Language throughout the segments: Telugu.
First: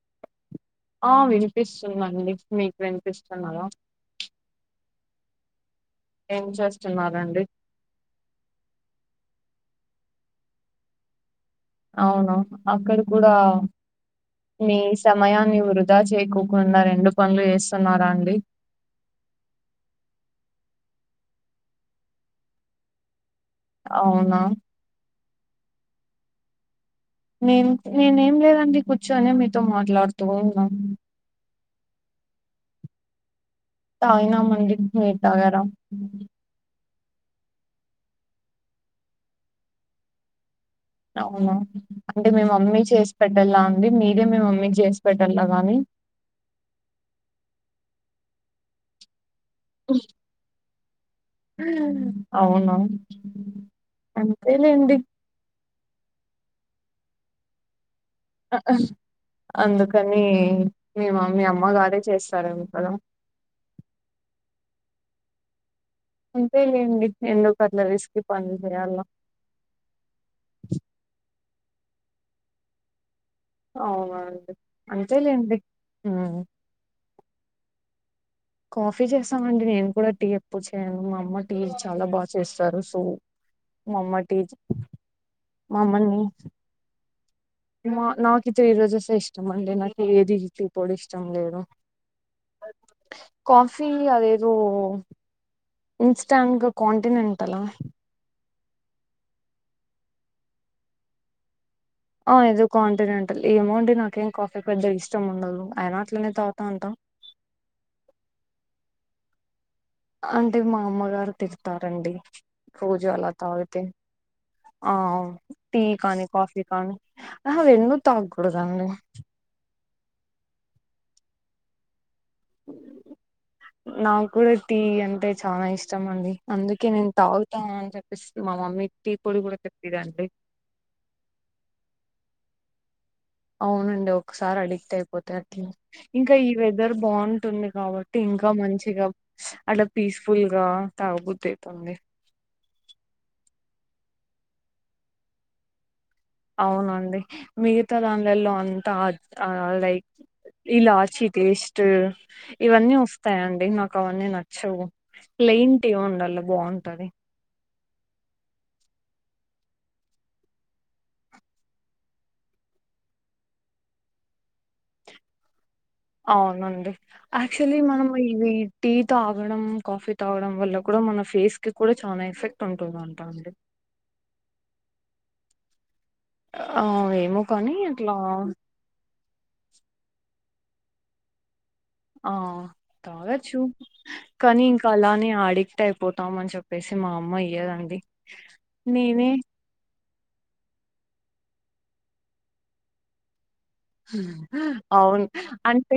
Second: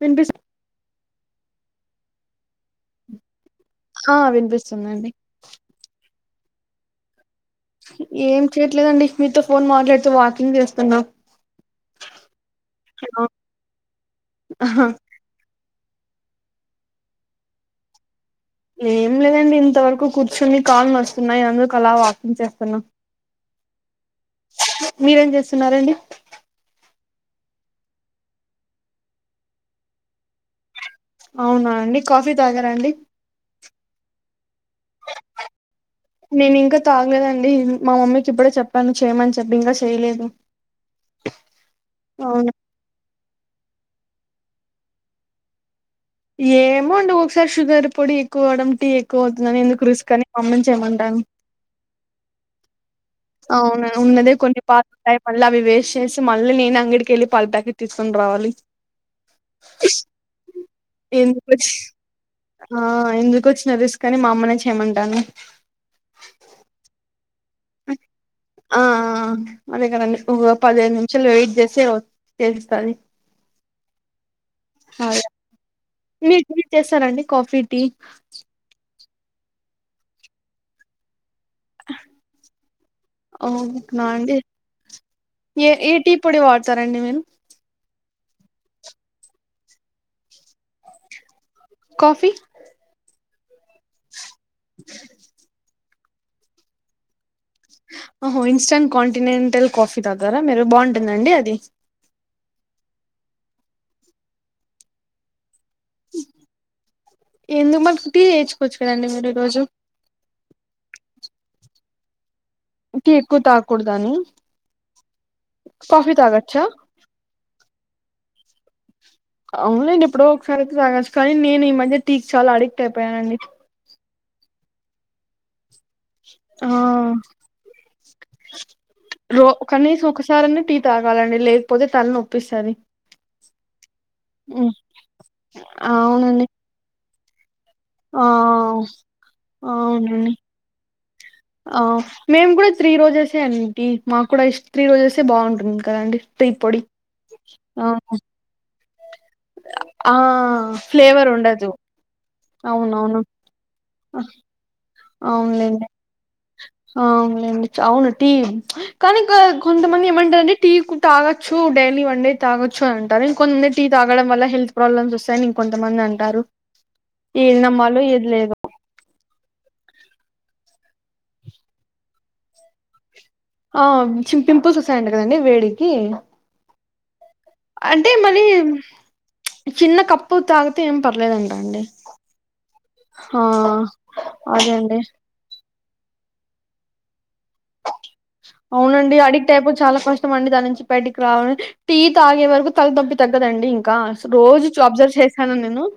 విన్పిస్ ఆ వినిపిస్తుందండి మీకు వినిపిస్తున్నదా ఆ వినిపిస్తుందండి ఏం చేస్తున్నారండి ఏం చేయట్లేదండి మీతో ఫోన్ మాట్లాడుతూ వాకింగ్ చేస్తున్నా అవును అక్కడ కూడా ఆహా [unintelligible] సమయాన్ని వృధా చేయకోకుండా రెండు పనులు చేస్తున్నారా అండి ఏం లేదండి ఇంతవరకు కూర్చుని కాలు నొస్తున్నాయి అందుకు అలా వాకింగ్ చేస్తున్నా అవునా మీరేం చేస్తున్నారండి నేను నేనేం లేదండి కూర్చొనే మీతో మాట్లాడుతూ ఉన్నాను అవునా అండి కాఫీ తాగరా అండి తాగినామండి మీర్ తాగారా నేను ఇంకా తాగలేదండి మా మమ్మీకి ఇప్పుడే చెప్పాను చేయమని చెప్పి ఇంకా చేయలేదు అవునా అంటే అవునా మీమమ్మీ చేసి పెట్టలా అండి మీరే మే మమ్మీ క్ చేసి పెట్టలా గాని ఏమో అండి ఒకొకసారి షుగర్ పొడి ఎక్కువడం టీ ఎక్కువ అవుతుందని ఎందుక్ ర స్క్ అని మమ్మిన్ చేయమంటాను మ్ అవున అవునా ఉన్నదే కొన్ని పాలుంటాయి మళ్ళీ అవి వేస్ట్ చేసి మళ్ళీ నేను అంగడికి వెళ్ళి పాల ప్యాకెట్ తీసుకొని రావాలి అందుకని మీ మమ్మీ ఎందుకు వచ్ అమ్మగారే చేస్తారేమో ఆ కదా ఎందుకు వచ్చన రిస్క్ కనీ మా అమ్మనే చేయమంటాను అంతేలేండి ఎందుకట్ల రిస్క్కి పనులు ఆ చేయాల అదే కదండి ఒక పదిహేదు నిమిషాలు వెయిట్ చేస్తే చేస్తది అవునా అండి అంతేలేండి ఉమ్ మీట్ మీట్ చేస్తారా అండి కాఫీ టీ కాఫీ చేస్తామండి నేను కూడా టీ ఎప్పుడు చేయను మా అమ్మ టీ చాలా బా చేస్తారు సో అవునా అండి మామ్మటి ఏ ఏ టీపొడి వాడతారండి మీరు మా నాకు త్రీ రోజెస్ ఏ ఇష్టం అండి నాకు ఏది టీపొడి ఇష్టం లేదు కాఫీ కాఫీ అదేదో ఇన్స్టాంట్గా కాంటినెంటలా ఓహో ఇన్స్టంట్ కాంటినెంటల్ కాఫీ తాగుతారా మీరు బావుంటుందండి అది ఆ ఏదో కాంటినెంటల్ ఏమోండీ నాకేం కాఫీ పెద్ద ఇష్టం ఉండదు అయిన అట్లనే తాగుతా ఉంటాం. ఎందుకు మరి టీ నేర్చుచుకోవచ్చు కదండి మీరు ఈ రోజు అంటే మా అమ్మగారు తిడతారండి రోజు టీ అలా ఎక్కువ తాగితే తాగకూడదని ఆ టీ కానీ కాఫీ కానీ ఆహా రెండు తాగ్ కూడదండి అవునండి ఎప్పుడో ఒకసారితే తాగోచ్చు కానీ నేను ఈ మధ్య టీ కి చాలా అడిక్ట్ అయిపోయానండి. నాక్ కూడా టీ అంటే చానా ఇష్ ఇష్టమండి అందుకే ఆ నేను తాగుతా అని చెప్పేసి మా మమ్మీ టీ పొడి రో కూడా కనీసం తేప్పిదండి ఒకసారన్న టీ తాగాలండి లేకపోతే తల నొప్పిస్తది అవునండి ఒకసారి అడిక్ట్ అయిపోతే అట్లే ఇంకా అవునండి ఈ వెదర్ బావుంటుంది కాబట్టి ఆ ఇంకా మంచిగా అట్లా అవునండి పీస్ఫుల్ గా తాగబుద్ధి ఆ అయితాంది. మేము కూడా త్రీ రోజెసే అండి మాకు కూడా ఈ త్రీ రోజెస్యే బాగుంటుంది కదండి టీ పొడి అవునండి ఆ మిగతా దానిలల్లో అంతా ఆ ఆ లైక్ ఆ ఫ్లేవర్ ఇలాచి ఉండదు టెస్టు ఇవన్నీ అవునవును వస్తాయండి నాకవన్నీ నచ్చవు ప్లెయిన్ టీ ఉండాల్ల బావుంటది. అవునండి చాలా టీ కానీ ఇక కొంతమంది ఏమంటారంటే టీ తాగొచ్చు డైలీ వన్ డే తాగొచ్చు అని అంటారు ఇంకొంత్ టీ తాగడం వల్ల హెల్త్ ప్రాబ్లమ్స్ వస్తాయనీ ఇంకొంతమంది అన్ అవునండి యాక్చువలీ మనం ఏది లేదో ఇవి ఈ టీ తాగడం కాఫీ తాగడం వల్ల కూడా మన ఫేస్ కి కూడా చానా ఎఫెక్ట్ ఉంటుందం అంటండి ఆ చి పింపుల్స్ వస్తాయంట కదండి వేడికి ఆ ఏమో కానీ అంటే అట్లా మరి చిన్న కప్పు తాగితే ఏం పర్లేదంటండి ఆ తాగచ్చు కానీ అదే ఇంకా అండి అలానే అడిక్ట్ అయిపో పోతామని చెప్పేసి మా అమ్మ ఇయ్యదండి అవునండి నేనే అడిక్ట్ అయిపోతే చాలా కష్ కష్టమండి దాని నుంచి బయటికి రావాలని టీ తాగే వరకు తల నోప్పి తగ్గదండి కాస్ రోజోచ్చి అబ్జర్వ్ అవును చేసానా నిన్ను అంటే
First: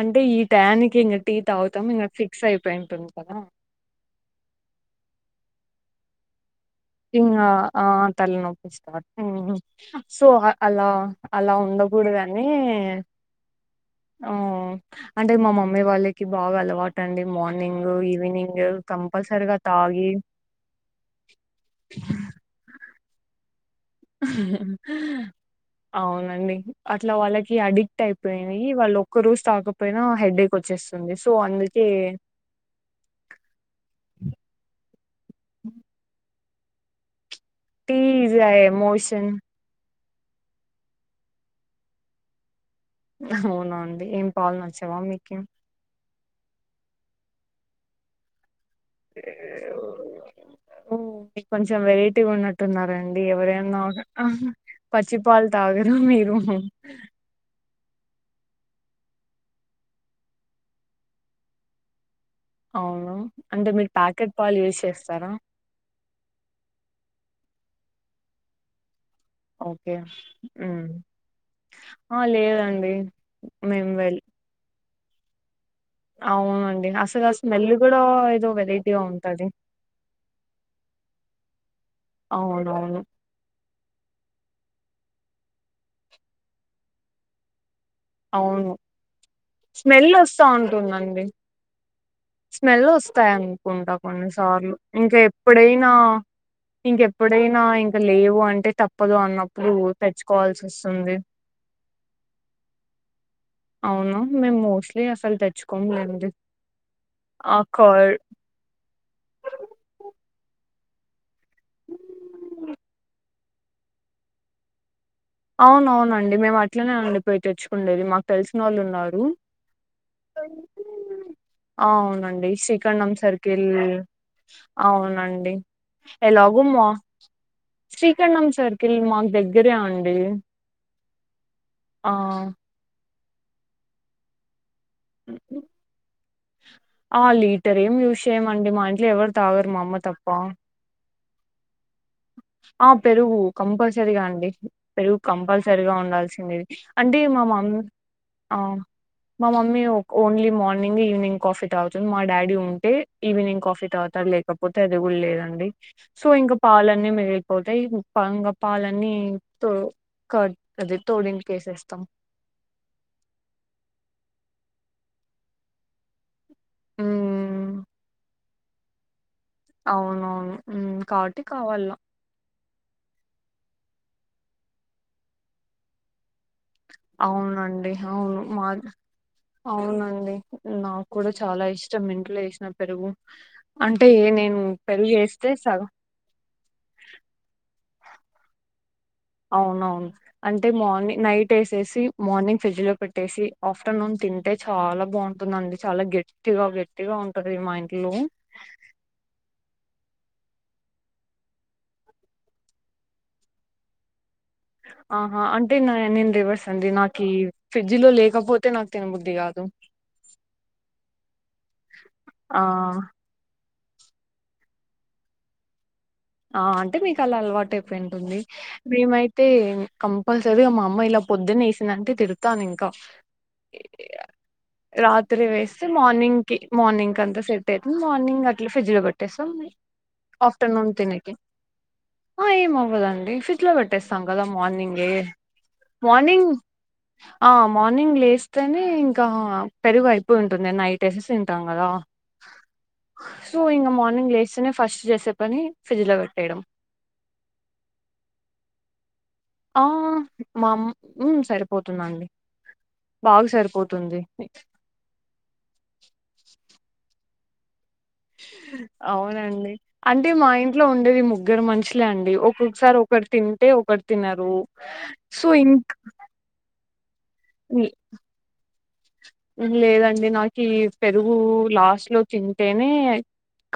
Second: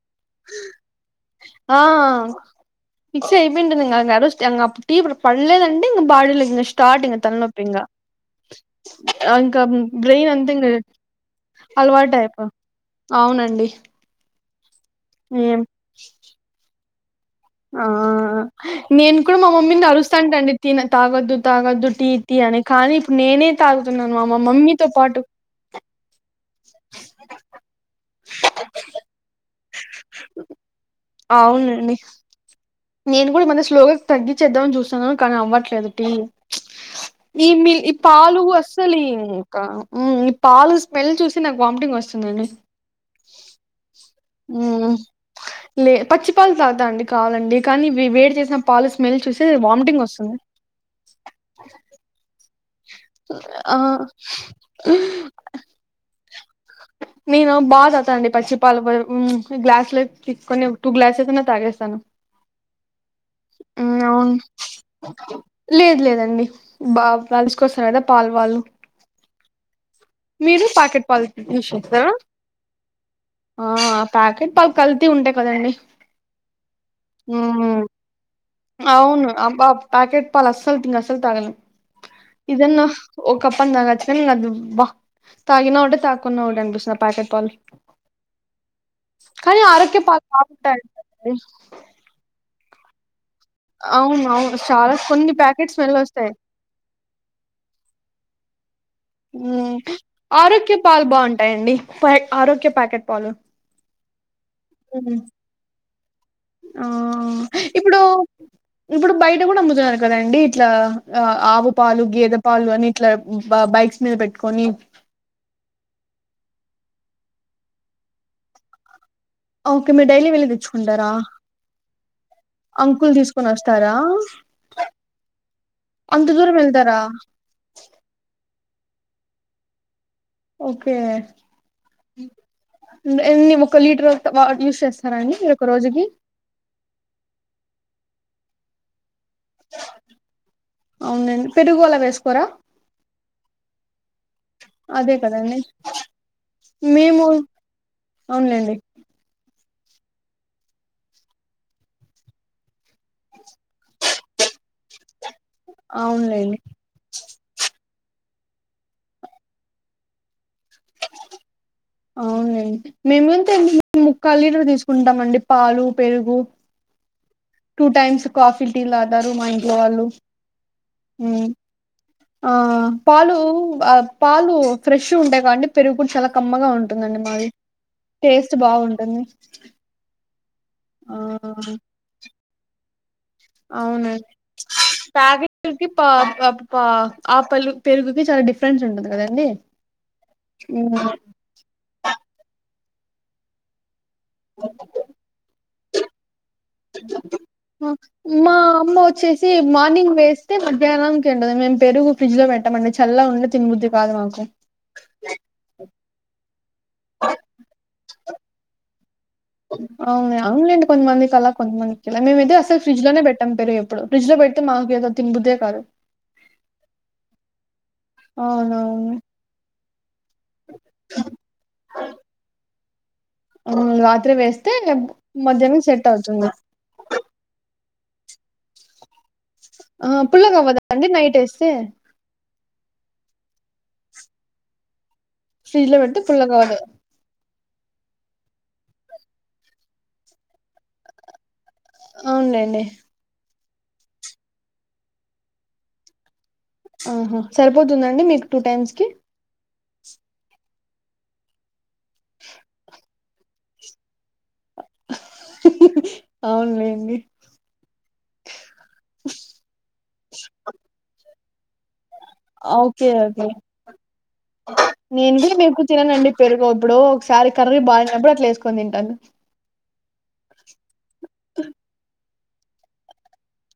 అంటే ఈ టయానికి ఇంగ టీ ఆ తాగుతాం ఇంగ ఫిక్స్ అయిపోయింటుంది ఫిక్స్ కదా అయిపోయింటాది ఇంగ ఆ రోజ్ అప్ టీ పడలేదండి ఇంగ బాడీలో ఇంజస్ ఇంగ ఆ తలనొప్పి స్టార్ట్ ఆ! ఇంకా సో బ్రెయిన్ అంతా ఇంగ అలా అలా అలవాటు ఉండకూడదనీ అయిపో అవునండి ఆ అంటే మా ఏం మమ్మీ వాళ్ళకి బాగా అలవాట్ ట్టండి ఆ మార్నింగ్ ఈవినింగ్ కంపల్సరిగా తాగి టీ తాగద్దు తాగద్దు టీ టీ అని కానీ ఇప్పుడు నేనే తాగుతున్నాను మా మమ్మీతో పాటు అవునండి అట్లా వాళ్ళకి అడిక్ట్ అయిపోనయి వాళ్ళు ఒక్క రోజు తాగపోయినా హెడేక్ వచ్చేస్తుంది సో అందుకే అవునండి నేను కూడా ఆ మధ్య స్లోగా తగ్గిించేద్దామని చూస్తున్నా, కానీ అవ్వట్లేదు టీ,. ఈ మిల్ ఈ టీ ఈజ్ పాలు ఎ అస్సలు ఇ ఎమోషన్ క ఉమ్ ఈ పాలు స్మెల్ చూసి నాకు వామిటింగ్ వస్తుందండి. అవున అండి ఏం పాలు మ్మ్ నచ్చవా మీకే? లే పచ్చి పాలు తాత అండి కావలండి, కానీ వే వేడి చేసిన పాలు స్మెల్ చూసి వామిటింగ్ వస్తుంది. కొంచెం వెరైటీగా ఉన్నట్టున్నారండి ఆ ఎవరయినా పచ్చిపాల్ తాగరు మీరు నేను బా తాగుత అండి పచ్చి పాలు, ఉమ్ గ్లాస్ల ఎస్ తీసుకుని టూ గ్లాసెస్ అయినా తాగేస్తాను. అవున అంటే మీరు అవును ప్యాకెట్ పాలు యూజ్ చేస్తారా? లేదు లేదండి బా కలిసుకొస్తరు కదా పాల్ వాళ్ళు. ఓకే మీరు హ్మ్. ప్యాకెట్ పాల్ యూస్ చేస్తారా? ఆ! లేదండి. ఆ మేము వెళ్ ప్యాకెట్ పాల్ కల్తీ ఉంటాయి కదండి. అవునండి అసలు ఆ స్మెల్ కూడా ఏదో వెరైటీగ అవును ఉంటది. అబ్బా ప్యాకెట్ పాల్ అస్సలు తిన అసలు తాగాను ఇదన్న అవునవును. ఒక కప్పన్ తాగొచ్చు గాన్, అది బా తాగినా ఒకటే తాగకున్నా ఒకటి అనిపిస్తది ఆ ప్యాకెట్ పాల్. అవును. కానీ ఆరోక్య స్మెల్ పాలు ఒస్తా బాగుంటయంట ఉంటుందండి. స్మెల్ వస్తాయి అనుకుంటా అవును అవును కొన్నిసార్లు, చాలా ఇంక కొన్ని ప్యాకెట్ ఎప్పుడైనా స్మెల్ వస్తాయి ఇంకెప్పుడైనా ఇంక లేవు అంటే తప్పదు అన్నప్పుడు తెచ్చుకోవాల్సి వస్తుంది. వుంటయండి పొయ్ ఆరోక్య ప్యాకెట్ పాలు అవునా, మేము మోస్ట్లీ అసల్ తెచ్చుకోము లెండి ఆ ఆ ఇప్పుడు కర్ ఇప్పుడు బయట కూడా అమ్ముతున్నారు కదండి, ఇట్లా ఆ ఆవు పాలు గేదె పాలు అని ఇట్లా బ బైక్స్ మీద పెట్టుకొని అవునవునండి. మేం అట్లనే అండి పోయి తెచ్చుకుండేది మాకు తెలిసినొళ్ళు ఉన్నారు. ఓకే మీరు డైలీ వెళ్ళి తెచ్చుకుంటారా? అవునండి శ్రీఖండం అంకుల్ తీసుకొని సర్కిల్ వస్తారా అవునండి. అంత దూరం ఎలాగో మా వెళ్తారా? శ్రీఖండం సర్కిల్ మాకు దగ్గరే అండి. ఓకే ఆ న్ ఎన్ని ఒక లీట్రు వ యూస్ చేస్ సరండి మీరొక రోజుకి ఆ లీటర్ ఏం యూజ్ చేయ్యమండి, మా ఇంట్లో ఎవరు తాగరు మా అమ్మ తప్ప. అవున్లెండి పెరుగు అలా వేసుకోరా? ఆ పెరుగు కంపల్సరిగా అండి. అదే పెరుగు కదండి కంపల్సరిగా ఉండాల్సిందే. అంటే మేము మా మమ్ ఆ అవునులేండి మా మమ్మీ ఒక్ ఓన్లీ మార్నింగ్ ఈవినింగ్ కాఫీ తాగుతుంది, మా డాడీ ఉంటే ఈవినింగ్ కాఫీ తాగుతారు లేక్ లేకపోతే అది కూడ్ లేదండి. సో అవునులేండి ఇంకా పాలన్నీ మీ వెల్పోతయి గ్ పంగ పాలన్నీ తో కట్ అది తోడింగ్కి వేసేస్తాం. అవున్లెండి, మేమెంతండి మేం ముక్కాల్ లీటర్ తీసుకుంటామండి పాలు పెరుగు ఉమ్, టూ టైమ్స్ కాఫీలు టీ లు తాతారు మా ఇ అవునవును ఉ కాబట్టి కావాల ఆ పాలు ఆ పాలు ఫ్రెష్ ఉంటాయి కదండి, పెరుగు కూడా చాలా కమ్మగా ఉ అవునండి అవును మాద్ బాగుంటుంది అవునండి నాక్ ఆ కూడా చాలా ఇష్టం ఇంట్లో ఏసిన పెరుగు అంటే అవునండి నేను పెరుగు తాగి వేస్తే సగం [unintelligible] పా ఆ పాలు పెరుగుకి చాలా డిఫరెన్స్ ఉంటది కదండి అవునవును అంటే మార్నింగ్ నైట్ ఏసేసి మార్నింగ్ ఫ్రిడ్జ్ లో పెట్ ట్టేసి ఆఫ్టర్నూన్ తింటే చాలా బాగుంటుందండి చాలా గట్టిగా గట్ మా అమ్మ వొచ్చెస్ సి మార్నింగ్ వేస్తే మధ్యాహ్నాంకి ఉండది మేము పెరుగు ఫ్రిజ్ లో పెట్టమండి చల్లగుంటే తినబుద్ధి కాదు మాకు ఆహా అంటే నా నేను రేవర్సి అండి నాకి ఫ్రిడ్జ్ లో లేకపోతే నాకు తినబుద్ధి కాదు అవునా అవునలేండి కొంతమందికి అలా కొంతమందికి ఇలా మేమైయితే ఆ అసలు ఫ్రిజ్ లోనే పెట్టం పెరుగెప్ ఫ్రిజ్ లో పెడితే మాకేదో తినబుద్దే కాదు ఆ అంటే మీకు అలా అలవాటైపొయుంటుంది అవునవును మేమైత్ తే కంపల్సరీగా మా అమ్మ ఇలా పొద్దునే ఏసిందంటే తిడతాను ఇంకా ఊమ్ రాత్రి వేస్తే రాత్రి వేస్తే మద్యానానికి సెట్ మార్నింగ్ అవుతుంది కి మార్నింగ్ కంత సెట్ అయితుంది మార్నింగ్ అట్లా ఫ్రిడ్జ్ లో పెట్టేస్తాం ఆఫ్టర్నూన్ తినేకి ఎటెస్సే ఆ ఏమవ్వదండి ఫ్రిడ్జ్ లో పెట్టేస్తాం కదా మార్నింగే ఫ్రిడ్జ్ లో పెడితే మార్నింగ్ పుల్లగా అవ్వదు ఆ మార్నింగ్ లేస్తేనే ఇంకా పెరుగు అయిపోయుంటుంది నైట్ ఏసేసింటం కదా అవున్లెండి సో ఇంగ మార్నింగ్ లేస్తేనే ఫస్ట్ చేసే పని ఫ్రిడ్జ్ లో పెట్టేయడం ఊహు సరిపోతుందండి మీకు టూ టైమ్స్ కి ఆ మామ్ ఊ సరిపోతుందండి బాగా సరిపోతుంది అవునులేండి అవునండి అంటే మా ఇంట్లో ఉండేది ముగ్గరు మనుషులే అండి ఒక్ క్కొక్కసారి ఓకే ఒకరు ఓకే తింటే ఒకరు తినరు సో ఇంక్ పెరుగెప్పుడో ఒకసారి కర్రీ బాలేనప్పుడు అట్లా ఏసుకొని తింటాను లేదండి నాకి ఈ పెరుగు లాస్ట్ లో తింటేనే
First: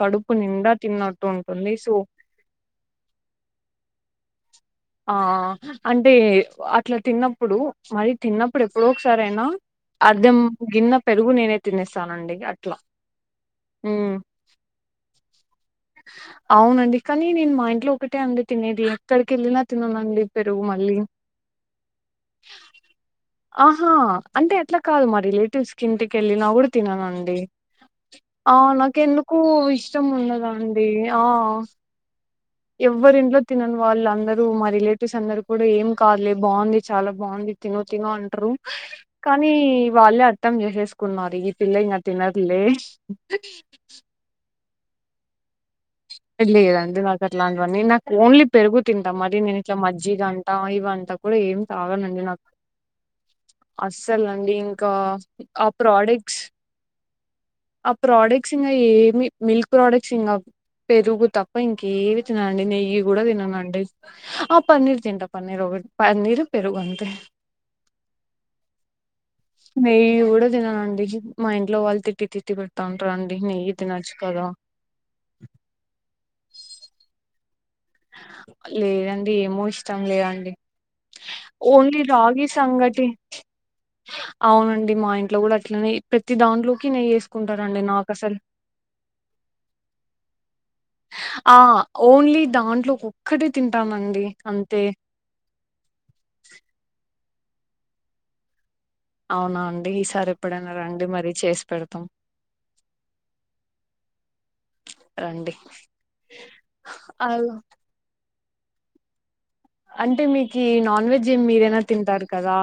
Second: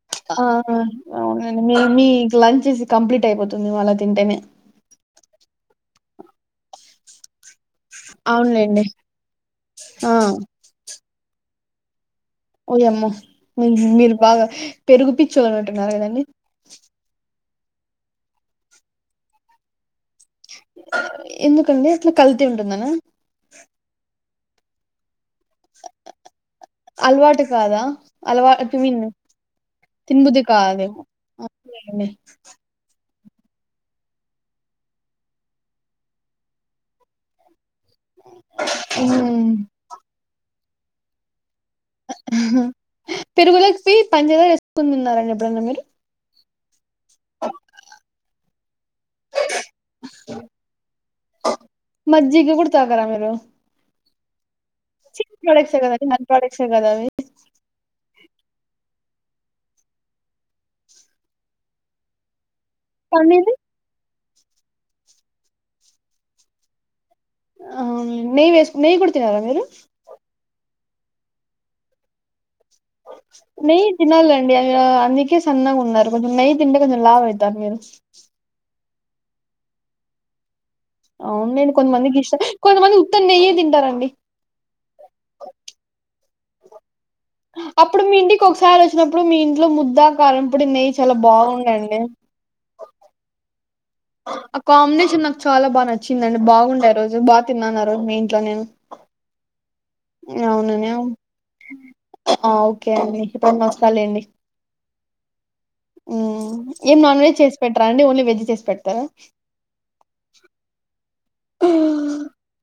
కడుపు ఆ నిండా తిన్నట్టు అవునండి ఉంటుంది మీ సో మీక్ లంచ్ ఇస్ కంప్లీట్ అయిపోతుందేమో అలా తింటేనే ఆ అంటే అట్లా తిన్నప్పుడు మరి తిన్నప్పుడు అవునులేండి ఎప్పుడో ఒకసారయినా ఆ అర్ధం గిన్నె పెరుగు నేనే తినిస్తానండి అట్ ఓయమ్మో మీ మీరు బాగా పెరుగుపిచ్చోర్ ఉన్నట్టు ఉన్నారు కదండి అవునండి కానీ నేను మా ఇంట్లో ఒకటే అండి తినేది ఎక్కడికి ఎళ్ళినా తిననండి పెరుగు మళ్ళీ ఎందుకండి అట్లా కల్తీ ఉంటుందనా ఆహా అంటే అట్లా కాదు మా రిలేటివ్స్ కి ఇంటికెళ్ళినా కూడా తిననండి అలవాటు కాదా అలవా ఆ ఐ మీన్ నాకెందుకో ఇష్టం ఉండదండి ఆ ఎన్ని ఎవ్వరి ఇంట్లో తినన్ వాళ్ళ అందరూ మా రిలేటివ్స్ అందరూ కూడా ఏం కాదులే బావుంది చాలా బావుంది తిను తిను అంట్రు హ్మ్ కానీ వాళ్ళే అర్థం జేసేసుకున్నారు ఇద్ పిల్ల ఇంగ తినద్ లే పంచదారేసుకొని తిన్నారండి ఎప్పుడన్నా మీరు లేదండి నాకట్లాంటివన్నీ నాకు ఓన్లీ పెరుగు తింటా మరి నేను ఇట్లా మజ్జి గంటా ఇవంటా కూడా ఏం తాగనండి నా జ్జిగ గూడా తాగరా మీరు అస్సలు అండి ఇంకా ఆ ప్రోడక్ట్స్ చెగదావి ఆ ప్రాడక్ట్స్ ఇంగా ఏమి మిల్క్ ప్రాడక్ట్స్ ఇంగ పెరుగు తప్ప ఇంకేమి తిననండి నెయ్యి నెయ్యి కూడా పన్నీరు తిననండి ఆ పన్నీర్ తింటా పన్నీర్ ఒక పన్నీర్ పెరుగు అంతె ఆ నెయ్ వేస్ నెయి కూడా తినరా మీ నెయ్యి కూడా తిననండి మా ఇంట్లో వాళ్ళు తిట్టి తిట్టి పెట్ తంటరండి నెయ్యి తినచ్చు కదా యా అందుకే సన్నగా ఉన్నారు కొంచెం నెయ్యి తింటే కొంచెం లావు అయితారు మీరు లేదండి ఏమో ఇష్టం లేదండి అవులేండి ఓన్లీ కొంతమందికి ఇష్ రాగి కొంతమంది సంగటి ఉత్త నెయ్యే తింటారండి అవునండి మా ఇంట్లో కూడా అట్లనే ప్రతి దాంట్లోకి నెయ్యి ఎస్ అప్పుడు మీ ఇంటికి ఒకసారి వచ్చినప్పుడు మీ ఇంట్లో ముద్దా కారం ఇప్పుడు నెయ్ ఆ ఓన్లీ దాంట్లో ఒక్కటే తింటానం ఆ కాంబినేషన్ నాకు చాలా బా నచ్చిందండి బాగుండే ఆ రోజు బాగా తిన్నాను ఆ రోజు మీ ఇంట్లో నేను అవునా అండి ఈసారి ఎప్పుడైనా అవుననే రండి మరీ చేసి పెడతాం ఆ ఓకే అండి ఇప్పుడైనా వస్తాలేండి రండి హ్మ్ ఏం నాన్ వెజ్ అల్- చేసి పెట్టారా అండి ఓన్లీ వెజ్ చేసి పెడతారా అంటే మీకి నాన్ వెజ్ ది మీరైనా తింటారు కదా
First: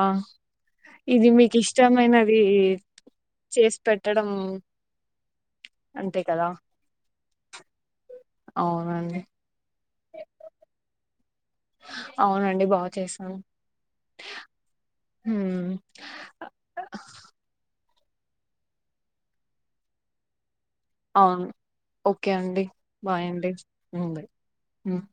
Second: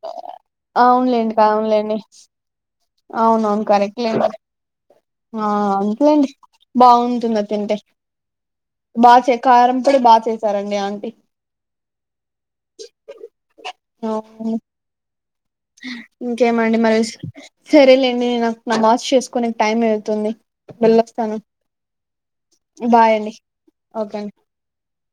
ఇది మీకు ఇష్టమైనది అవునువును చేసి కరెక్ట్ లేండి పెట్టడం ఆ అంతే [unintelligible] కదా బాగుంటుంది ఆది తింటే బా అవునండి చే ఎ కారం కూడా బా చేశారండి ఆంటీ అవునండి బాచేసాన్ అవును ఇంకేమండి మరి సరేలేండి నాకు నమాజ్ చేసుకోనే టైం అయితుంది అవున్ ఓకే అండి బాయ్ అండి హ్మ్ ఓకే అండి బాయ్ హ్మ్